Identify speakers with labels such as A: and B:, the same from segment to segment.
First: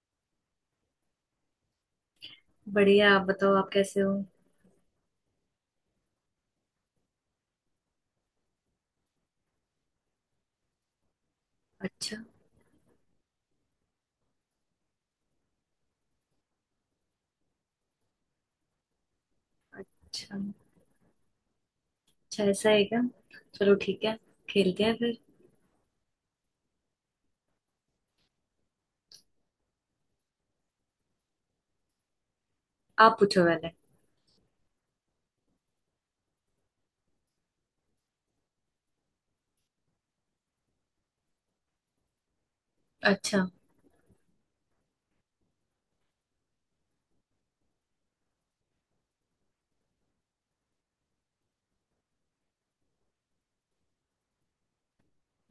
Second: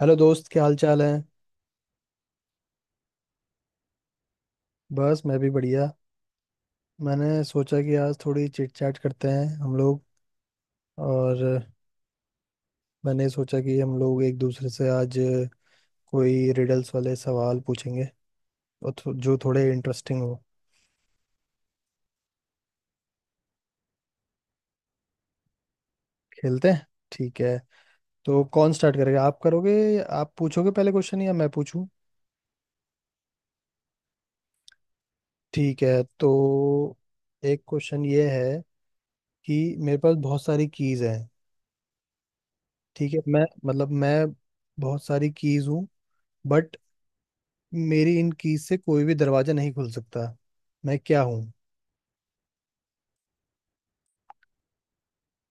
A: Hello दोस्त, क्या हाल चाल है।
B: बढ़िया। आप बताओ, आप कैसे हो?
A: बस मैं भी बढ़िया। मैंने सोचा कि आज थोड़ी चिट चैट करते हैं हम लोग, और
B: अच्छा।
A: मैंने सोचा कि हम लोग एक दूसरे से आज कोई रिडल्स वाले सवाल पूछेंगे, जो थोड़े इंटरेस्टिंग
B: अच्छा।
A: हो।
B: अच्छा, ऐसा है क्या? चलो ठीक है, खेलते हैं फिर।
A: खेलते हैं। ठीक है, तो कौन स्टार्ट करेगा, आप करोगे? आप पूछोगे पहले क्वेश्चन या मैं पूछूं?
B: आप पूछो पहले।
A: ठीक है, तो एक क्वेश्चन ये है कि मेरे पास बहुत सारी कीज हैं। ठीक है,
B: अच्छा।
A: मैं बहुत सारी कीज हूँ, बट मेरी इन कीज से कोई भी दरवाजा नहीं खुल सकता। मैं क्या हूँ?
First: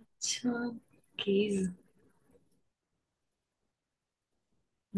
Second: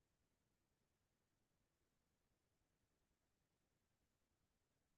B: अच्छा, प्लीज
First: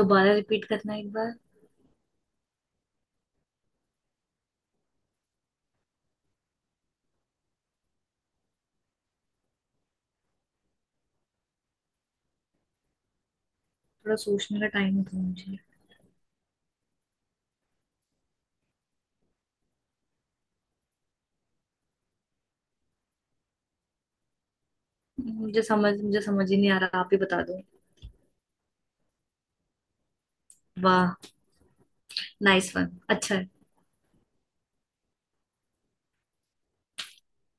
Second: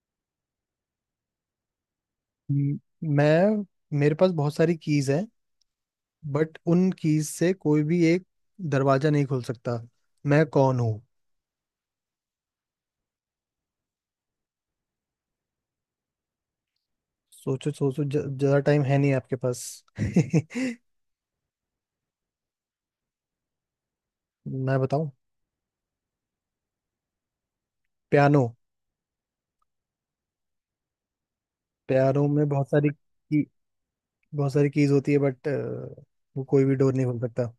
B: दोबारा रिपीट करना एक बार।
A: म- मैं, मेरे पास बहुत सारी कीज हैं, बट उन कीज से कोई भी एक दरवाजा नहीं खुल सकता। मैं कौन हूँ?
B: थोड़ा सोचने का टाइम दो मुझे।
A: सोचो सोचो, ज्यादा टाइम है नहीं आपके पास। मैं बताऊं?
B: मुझे समझ ही नहीं आ रहा, आप ही बता दो।
A: पियानो।
B: वाह!
A: पियानो में बहुत
B: नाइस
A: सारी
B: वन, अच्छा
A: की,
B: है।
A: बहुत सारी कीज होती है, बट वो कोई भी डोर नहीं खुल सकता।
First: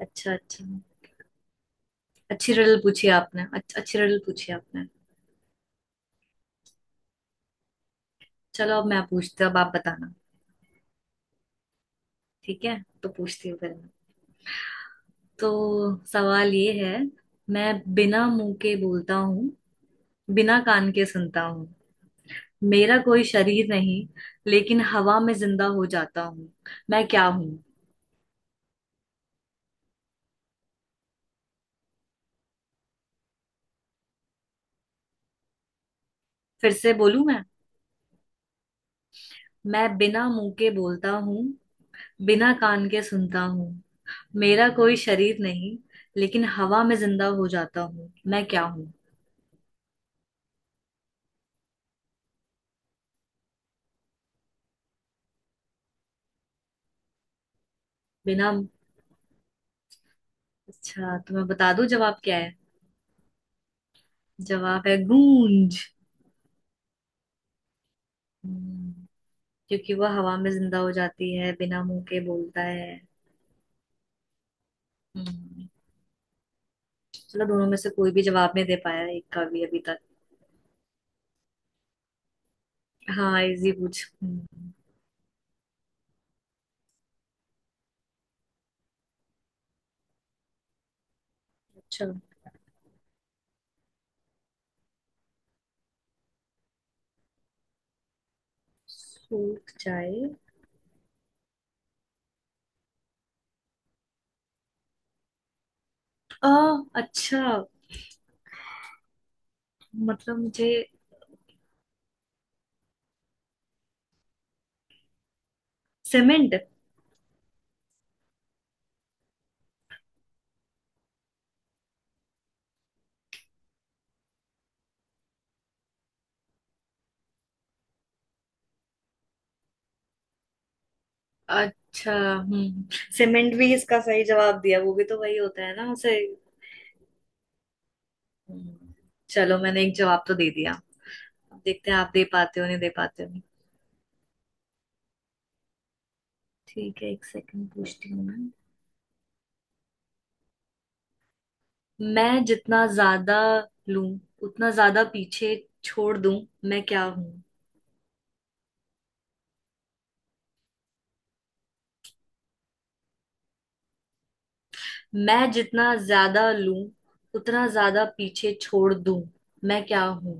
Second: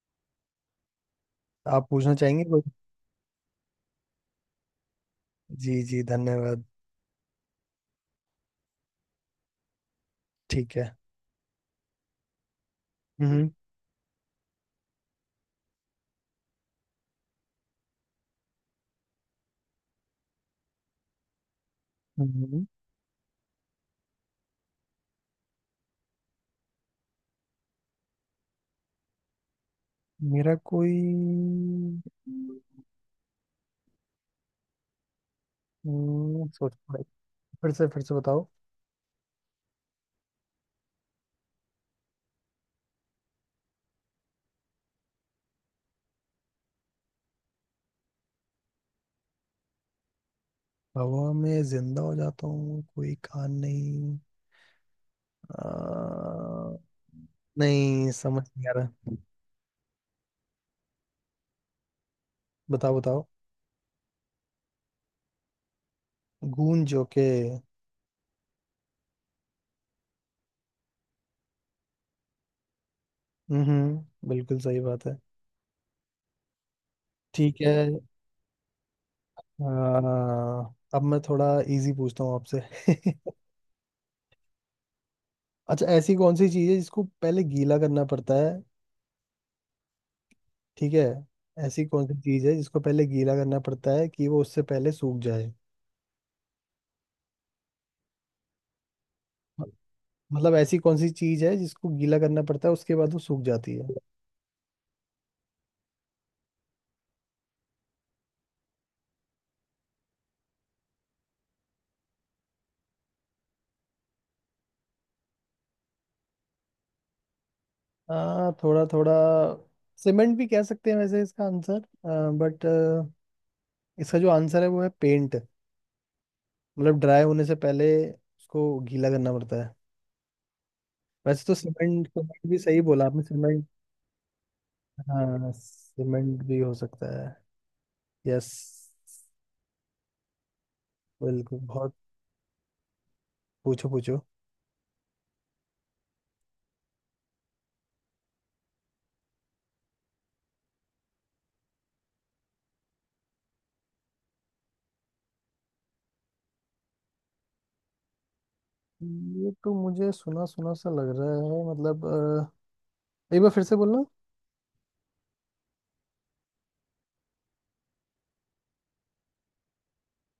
B: अच्छा। अच्छा।
A: आप पूछना चाहेंगे
B: अच्छी
A: कोई?
B: रिडल पूछी आपने। अच्छी रिडल पूछी आपने।
A: जी जी, धन्यवाद।
B: चलो अब मैं पूछती हूँ, अब आप बताना।
A: ठीक है।
B: ठीक है तो पूछती
A: हम्म।
B: हूँ फिर। तो सवाल ये है। मैं बिना मुंह के बोलता हूँ, बिना कान के सुनता हूँ।
A: हम्म।
B: मेरा कोई शरीर नहीं, लेकिन हवा में जिंदा हो जाता हूँ। मैं क्या हूँ?
A: मेरा कोई,
B: फिर
A: सोचना
B: से
A: पड़ेगा।
B: बोलूं मैं।
A: फिर से, फिर से बताओ।
B: मैं बिना मुंह के बोलता हूँ, बिना कान के सुनता हूँ। मेरा कोई शरीर नहीं, लेकिन हवा में जिंदा हो जाता हूँ। मैं क्या हूँ?
A: हवा में जिंदा हो जाता हूँ, कोई कान नहीं। आ, नहीं, समझ
B: बिना।
A: नहीं आ रहा।
B: अच्छा तो मैं बता दूं जवाब क्या है।
A: बताओ बताओ।
B: जवाब है गूंज।
A: गूंज? ओके।
B: हम्म, क्योंकि वह हवा में जिंदा हो जाती है, बिना मुंह के बोलता है।
A: हम्म, बिल्कुल सही बात है।
B: हम्म। चलो,
A: ठीक
B: दोनों
A: है।
B: में से कोई भी जवाब नहीं दे पाया एक का भी अभी तक।
A: आ, अब मैं थोड़ा इजी पूछता हूँ आपसे।
B: हाँ, इजी पूछ।
A: अच्छा, ऐसी कौन सी चीज़ है जिसको पहले गीला करना पड़ता है? ठीक है, ऐसी कौन
B: अच्छा।
A: सी चीज़ है जिसको पहले गीला करना पड़ता है कि वो उससे पहले सूख जाए?
B: सूख जाए?
A: मतलब ऐसी कौन सी चीज है जिसको गीला करना पड़ता है, उसके बाद वो सूख जाती है?
B: आ अच्छा, मतलब मुझे, सीमेंट।
A: थोड़ा थोड़ा। सीमेंट भी कह सकते हैं वैसे इसका आंसर, बट इसका जो आंसर है वो है पेंट। मतलब ड्राई होने से पहले उसको गीला करना पड़ता है। वैसे तो सीमेंट
B: अच्छा।
A: सीमेंट भी सही
B: हम्म,
A: बोला आपने,
B: सीमेंट
A: सीमेंट।
B: भी इसका सही जवाब दिया, वो भी तो वही
A: हाँ,
B: होता है ना उसे।
A: सीमेंट भी हो सकता है। यस।
B: हम्म, चलो मैंने एक जवाब तो दे दिया।
A: बिल्कुल,
B: अब देखते
A: बहुत।
B: हैं आप दे पाते हो नहीं दे पाते हो।
A: पूछो पूछो।
B: ठीक है, एक सेकंड पूछती हूँ मैं। मैं जितना ज्यादा लूं, उतना ज्यादा पीछे छोड़ दूं। मैं क्या हूं?
A: ये तो मुझे सुना सुना सा लग रहा है। मतलब एक बार फिर से बोलना।
B: मैं जितना ज्यादा लूं, उतना ज्यादा पीछे छोड़ दूं। मैं क्या हूं?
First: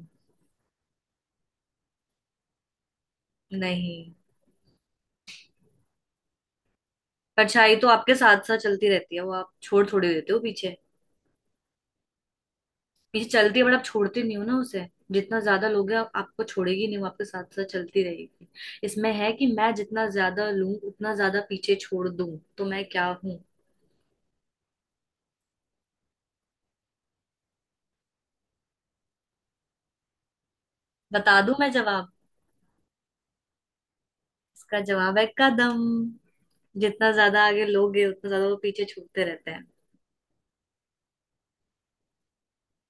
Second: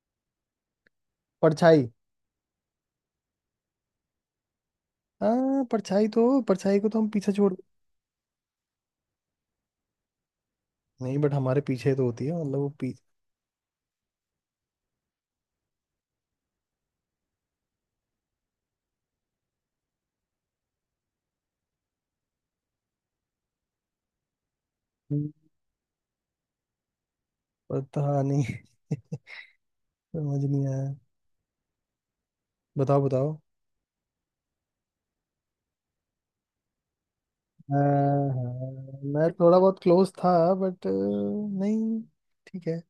A: परछाई।
B: नहीं।
A: हाँ, परछाई तो, परछाई को तो हम पीछे छोड़।
B: परछाई तो आपके साथ साथ चलती रहती है, वो आप छोड़ थोड़ी देते हो पीछे।
A: नहीं, बट हमारे पीछे तो होती है, मतलब वो
B: पीछे चलती है, बट आप छोड़ते नहीं हो ना उसे। जितना ज्यादा लोगे आप, आपको छोड़ेगी नहीं, वो आपके साथ साथ चलती रहेगी। इसमें है कि मैं जितना ज्यादा लूं उतना ज्यादा पीछे छोड़ दूं, तो मैं क्या हूं?
A: पीछे। पता नहीं। समझ नहीं आया।
B: बता दूं मैं जवाब?
A: बताओ बताओ।
B: इसका जवाब है कदम। जितना ज्यादा आगे
A: हाँ,
B: लोगे, उतना ज्यादा वो
A: हाँ,
B: पीछे छूटते
A: मैं
B: रहते
A: थोड़ा
B: हैं।
A: बहुत क्लोज था, बट नहीं। ठीक है,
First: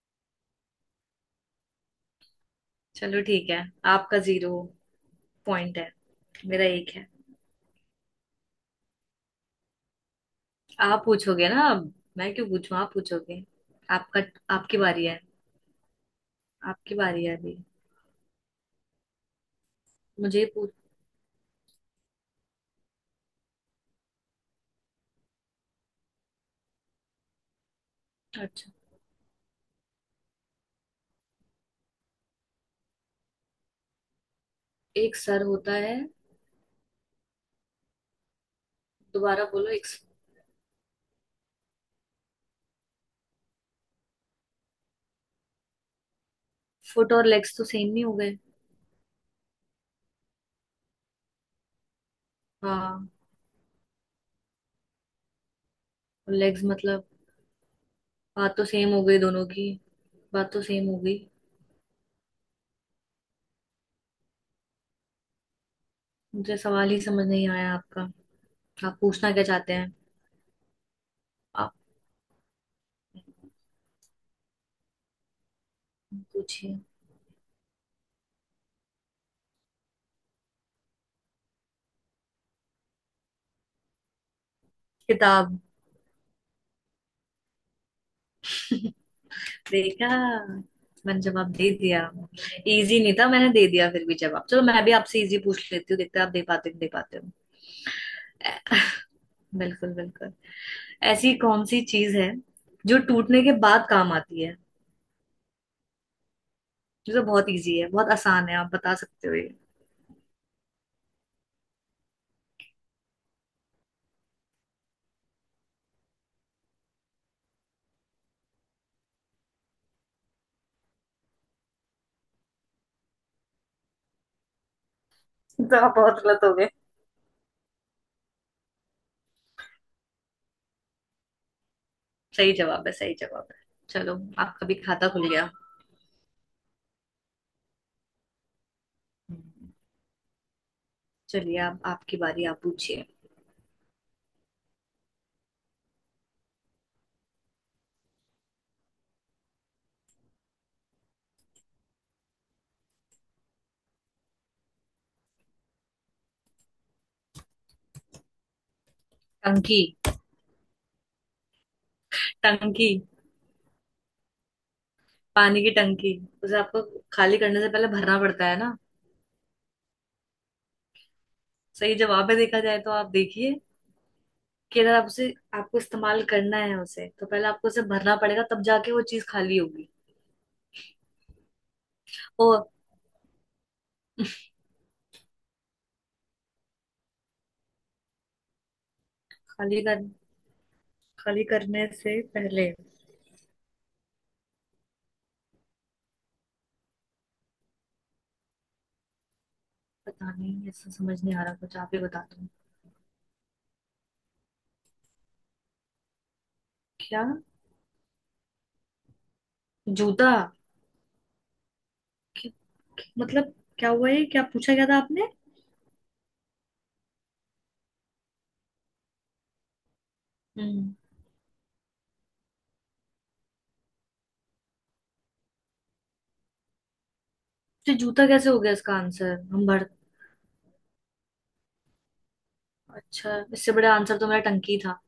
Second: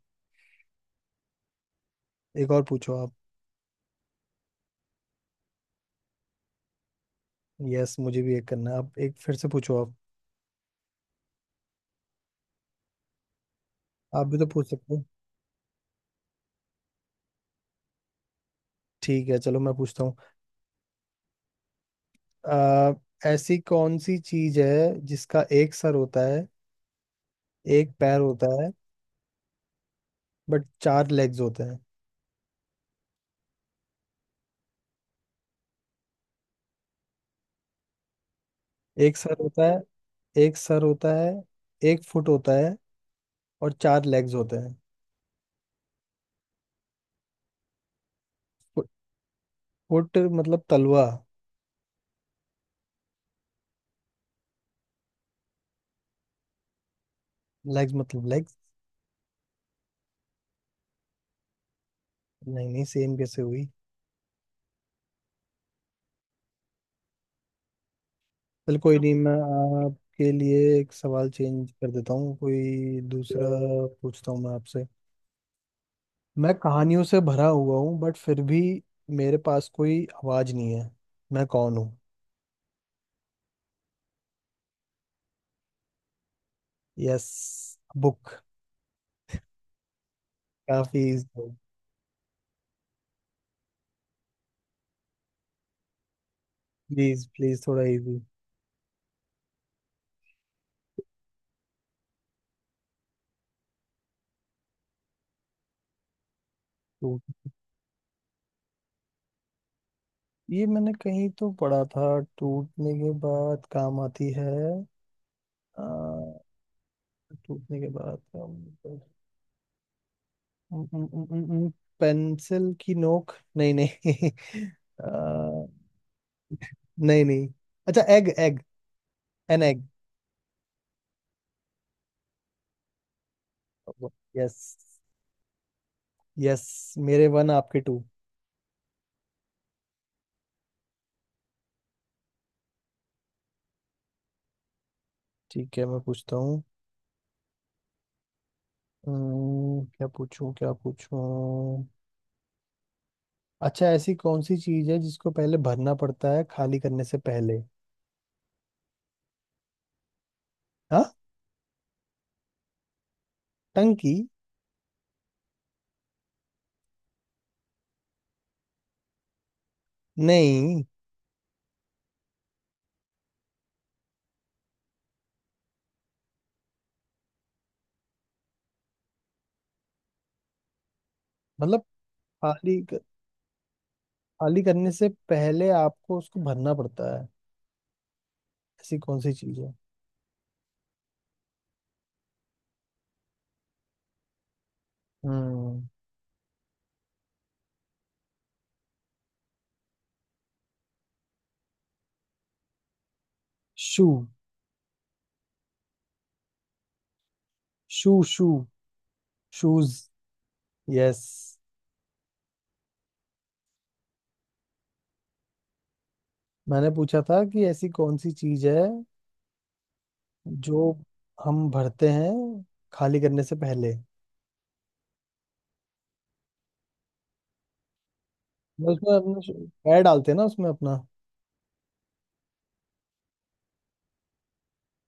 A: एक और पूछो आप।
B: चलो ठीक है। आपका जीरो पॉइंट है, मेरा एक है।
A: यस, मुझे भी एक करना है, आप एक फिर से पूछो आप।
B: आप पूछोगे ना अब। मैं क्यों पूछूं? आप पूछोगे। आपका,
A: आप भी तो पूछ
B: आपकी
A: सकते हो।
B: बारी है। आपकी बारी है अभी।
A: ठीक है, चलो मैं पूछता हूँ।
B: मुझे पूछ।
A: अ, ऐसी कौन सी चीज है जिसका एक सर होता है, एक पैर होता है,
B: अच्छा।
A: बट चार लेग्स होते हैं?
B: एक सर होता है?
A: एक सर
B: दोबारा
A: होता
B: बोलो
A: है।
B: एक।
A: एक सर होता है, एक फुट होता है और चार लेग्स होते हैं।
B: फुट और लेग्स तो सेम नहीं हो गए?
A: फुट, फुट मतलब तलवा।
B: हाँ। लेग्स मतलब?
A: लेग्स मतलब लेग्स।
B: बात तो सेम हो गई दोनों की। बात तो सेम हो गई।
A: नहीं नहीं, सेम कैसे हुई?
B: मुझे सवाल ही समझ नहीं आया आपका।
A: चल
B: आप
A: कोई नहीं,
B: पूछना
A: मैं
B: क्या चाहते हैं?
A: आपके लिए एक सवाल चेंज
B: आप
A: कर देता हूँ, कोई दूसरा पूछता हूँ मैं आपसे। मैं
B: पूछिए।
A: कहानियों से भरा हुआ हूँ, बट फिर भी मेरे पास कोई आवाज नहीं है। मैं कौन हूँ?
B: किताब।
A: Yes, book.
B: देखा,
A: काफी
B: मैंने
A: इजी।
B: जवाब दे दिया। इजी नहीं था, मैंने दे दिया फिर भी जवाब। चलो मैं भी आपसे इजी पूछ लेती हूँ, देखते हैं आप दे पाते हो, दे पाते
A: प्लीज
B: हो।
A: प्लीज, थोड़ा इजी।
B: बिल्कुल, बिल्कुल। ऐसी कौन सी चीज है जो टूटने के बाद काम आती है? ये तो बहुत इजी है, बहुत आसान है, आप बता सकते हो ये।
A: ये मैंने कहीं तो पढ़ा था। टूटने के बाद काम आती है। आ, टूटने के बाद काम, पेंसिल की नोक? नहीं नहीं। आ,
B: तो आप बहुत गलत हो गए।
A: नहीं नहीं, अच्छा एग, एग, एन एग।
B: सही जवाब है, सही जवाब है। चलो,
A: यस।
B: आपका भी खाता खुल गया।
A: यस, मेरे वन आपके टू।
B: हम्म, चलिए अब आपकी बारी, आप पूछिए।
A: ठीक है, मैं पूछता हूँ। क्या पूछूं, क्या पूछूं? अच्छा, ऐसी कौन सी चीज है जिसको पहले भरना पड़ता है खाली करने से पहले?
B: टंकी।
A: हाँ,
B: टंकी।
A: टंकी?
B: पानी की टंकी। उसे आपको खाली करने से पहले भरना पड़ता है ना।
A: नहीं,
B: सही जवाब है, देखा जाए तो। आप देखिए कि अगर आप उसे, आपको इस्तेमाल करना है उसे, तो पहले आपको उसे भरना पड़ेगा, तब जाके वो चीज खाली होगी।
A: मतलब
B: ओ,
A: खाली खाली करने से पहले आपको उसको भरना पड़ता है, ऐसी कौन सी चीज है?
B: खाली कर, खाली करने से पहले।
A: हम्म।
B: पता नहीं, ऐसा समझ नहीं आ रहा कुछ, आप ही बता दो।
A: शू।
B: क्या?
A: Shoe shoe. शूज।
B: जूता?
A: यस।
B: कि- मतलब क्या हुआ ये, क्या पूछा क्या था आपने?
A: मैंने पूछा था कि ऐसी कौन सी चीज है जो
B: हम्म।
A: हम भरते हैं खाली करने से पहले।
B: तो जूता कैसे हो गया
A: वो
B: इसका
A: उसमें
B: आंसर?
A: अपना
B: हम भर,
A: पैर डालते हैं ना उसमें अपना।
B: अच्छा। इससे बड़ा आंसर तो मेरा टंकी था।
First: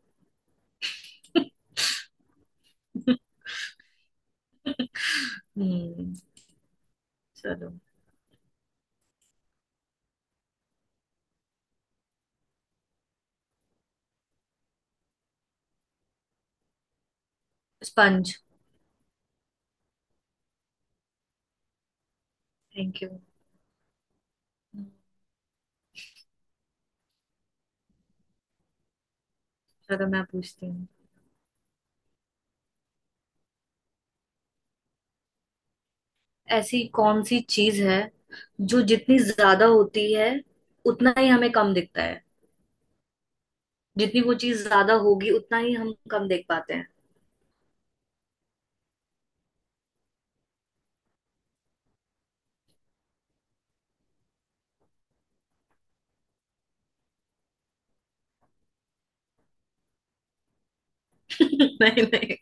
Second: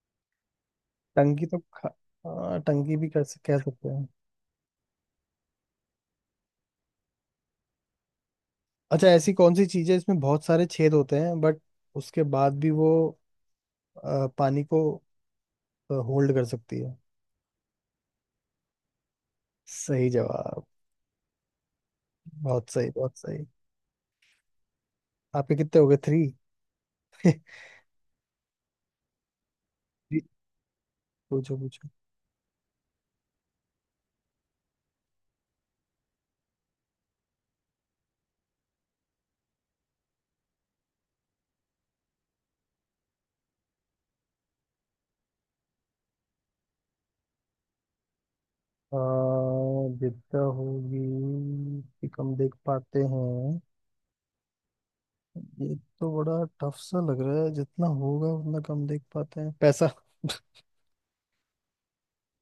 A: टंकी तो खा, हाँ, टंकी भी कर कह सकते हैं।
B: हम्म, चलो।
A: अच्छा, ऐसी कौन सी चीज है इसमें बहुत सारे छेद होते हैं, बट उसके बाद भी वो पानी को होल्ड कर सकती है?
B: स्पंज।
A: सही जवाब। बहुत सही,
B: थैंक यू।
A: बहुत सही। आपके कितने हो गए, थ्री?
B: चलो मैं पूछती हूँ।
A: पूछो पूछो।
B: ऐसी कौन सी चीज है जो जितनी ज्यादा होती है, उतना ही हमें कम दिखता है? जितनी वो चीज ज्यादा होगी, उतना ही हम कम देख पाते हैं।
A: आ, विद्या होगी कि कम देख पाते हैं? ये तो बड़ा टफ सा लग रहा है। जितना होगा उतना कम देख पाते हैं, पैसा?
B: नहीं, नहीं,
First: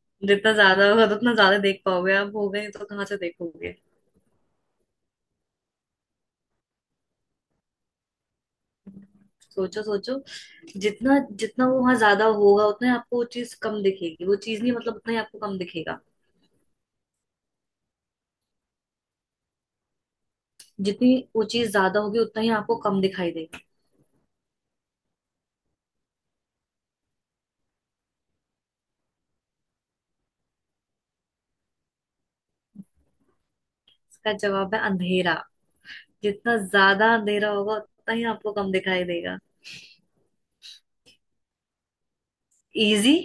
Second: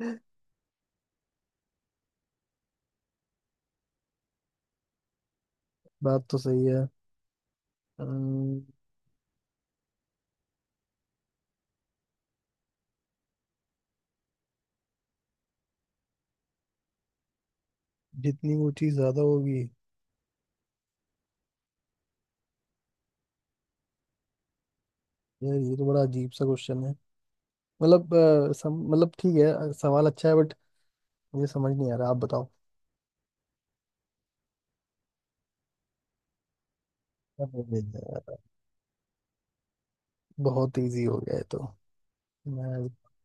B: जितना ज्यादा होगा तो उतना ज्यादा देख पाओगे आप, हो गए तो कहाँ से देखोगे।
A: बात तो सही है। अम्म,
B: सोचो, सोचो। जितना, जितना वो वहां ज्यादा होगा, उतना ही आपको वो चीज कम दिखेगी। वो चीज नहीं, मतलब उतना ही आपको कम दिखेगा।
A: जितनी वो चीज ज्यादा होगी।
B: जितनी वो चीज ज्यादा होगी, उतना ही आपको कम दिखाई देगा।
A: यार, ये तो बड़ा अजीब सा क्वेश्चन है। मतलब मतलब ठीक है, सवाल अच्छा है, बट मुझे समझ नहीं आ रहा, आप बताओ।
B: इसका जवाब है अंधेरा। जितना ज्यादा
A: क्या
B: अंधेरा होगा,
A: बोलें
B: उतना ही
A: यार?
B: आपको कम दिखाई देगा।
A: बहुत इजी हो गया है तो मैं।
B: इजी?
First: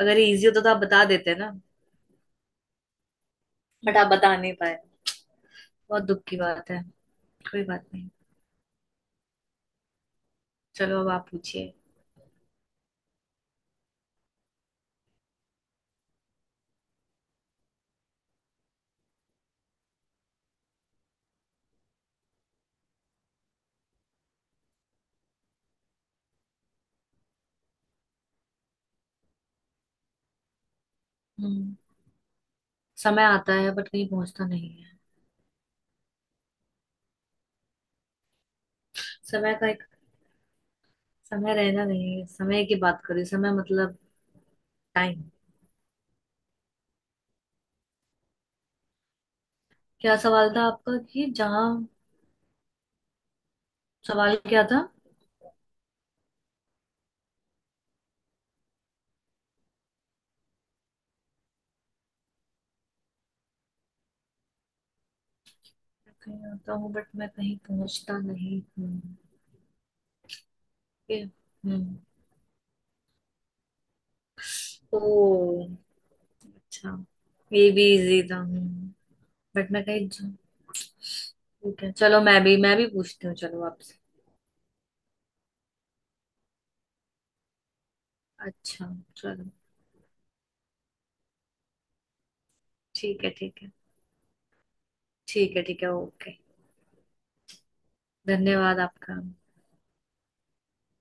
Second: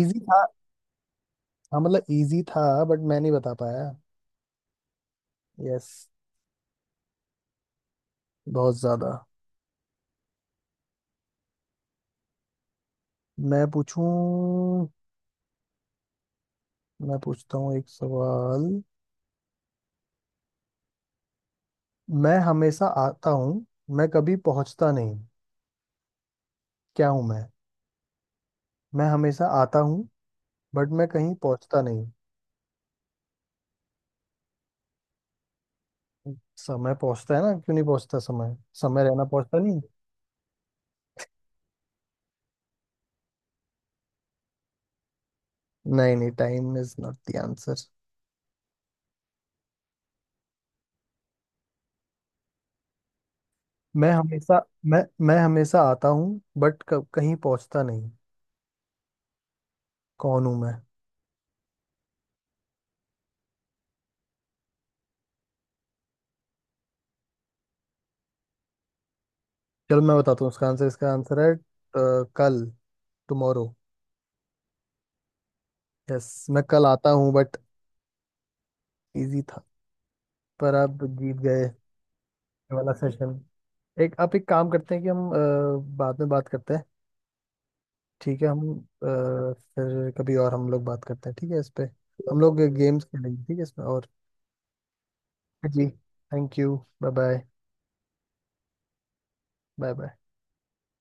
B: अगर
A: था।
B: इजी होता तो आप बता देते ना।
A: हाँ मतलब इजी था, बट मैं नहीं बता पाया।
B: बट आप बता नहीं पाए।
A: यस।
B: बहुत दुख की बात है। कोई बात नहीं।
A: बहुत ज्यादा।
B: चलो, अब आप पूछिए।
A: मैं पूछूं? मैं पूछता हूँ एक सवाल। मैं हमेशा आता हूँ, मैं कभी पहुंचता नहीं। क्या हूं मैं? मैं हमेशा आता हूँ, बट मैं कहीं
B: हम्म,
A: पहुंचता नहीं।
B: समय आता है बट कहीं पहुंचता नहीं है।
A: समय पहुंचता है ना, क्यों नहीं पहुंचता समय? समय रहना
B: समय
A: पहुंचता
B: का
A: नहीं।
B: एक, समय रहना नहीं है, समय की बात करी। समय मतलब टाइम।
A: नहीं नहीं, time is not the answer.
B: क्या सवाल था आपका कि जहाँ,
A: मैं
B: सवाल
A: हमेशा,
B: क्या था?
A: मैं मैं हमेशा आता हूँ बट कहीं पहुंचता नहीं। कौन हूं मैं?
B: मैं कहीं आता हूँ बट मैं कहीं पहुंचता नहीं हूँ।
A: चलो मैं बताता हूँ इसका आंसर, इसका
B: ये-,
A: आंसल है
B: हम्म।
A: कल, टुमारो।
B: ओ,
A: यस, मैं कल
B: अच्छा।
A: आता हूँ बट।
B: ये भी इजी था। हम्म,
A: इजी था।
B: बट मैं कहीं जा-।
A: पर आप जीत गए,
B: ठीक है,
A: ये
B: चलो मैं भी, मैं भी
A: वाला
B: पूछती हूँ
A: सेशन।
B: चलो आपसे।
A: एक आप एक काम करते हैं कि हम बाद में बात करते हैं। ठीक है, हम
B: अच्छा। चलो
A: फिर कभी और हम लोग बात करते हैं, ठीक है, इस पे हम लोग गेम्स
B: ठीक है,
A: खेलेंगे, ठीक है
B: ठीक है।
A: इसमें और।
B: ठीक है, ठीक
A: जी,
B: है, okay.
A: Thank you, bye bye.
B: धन्यवाद आपका।
A: Bye bye.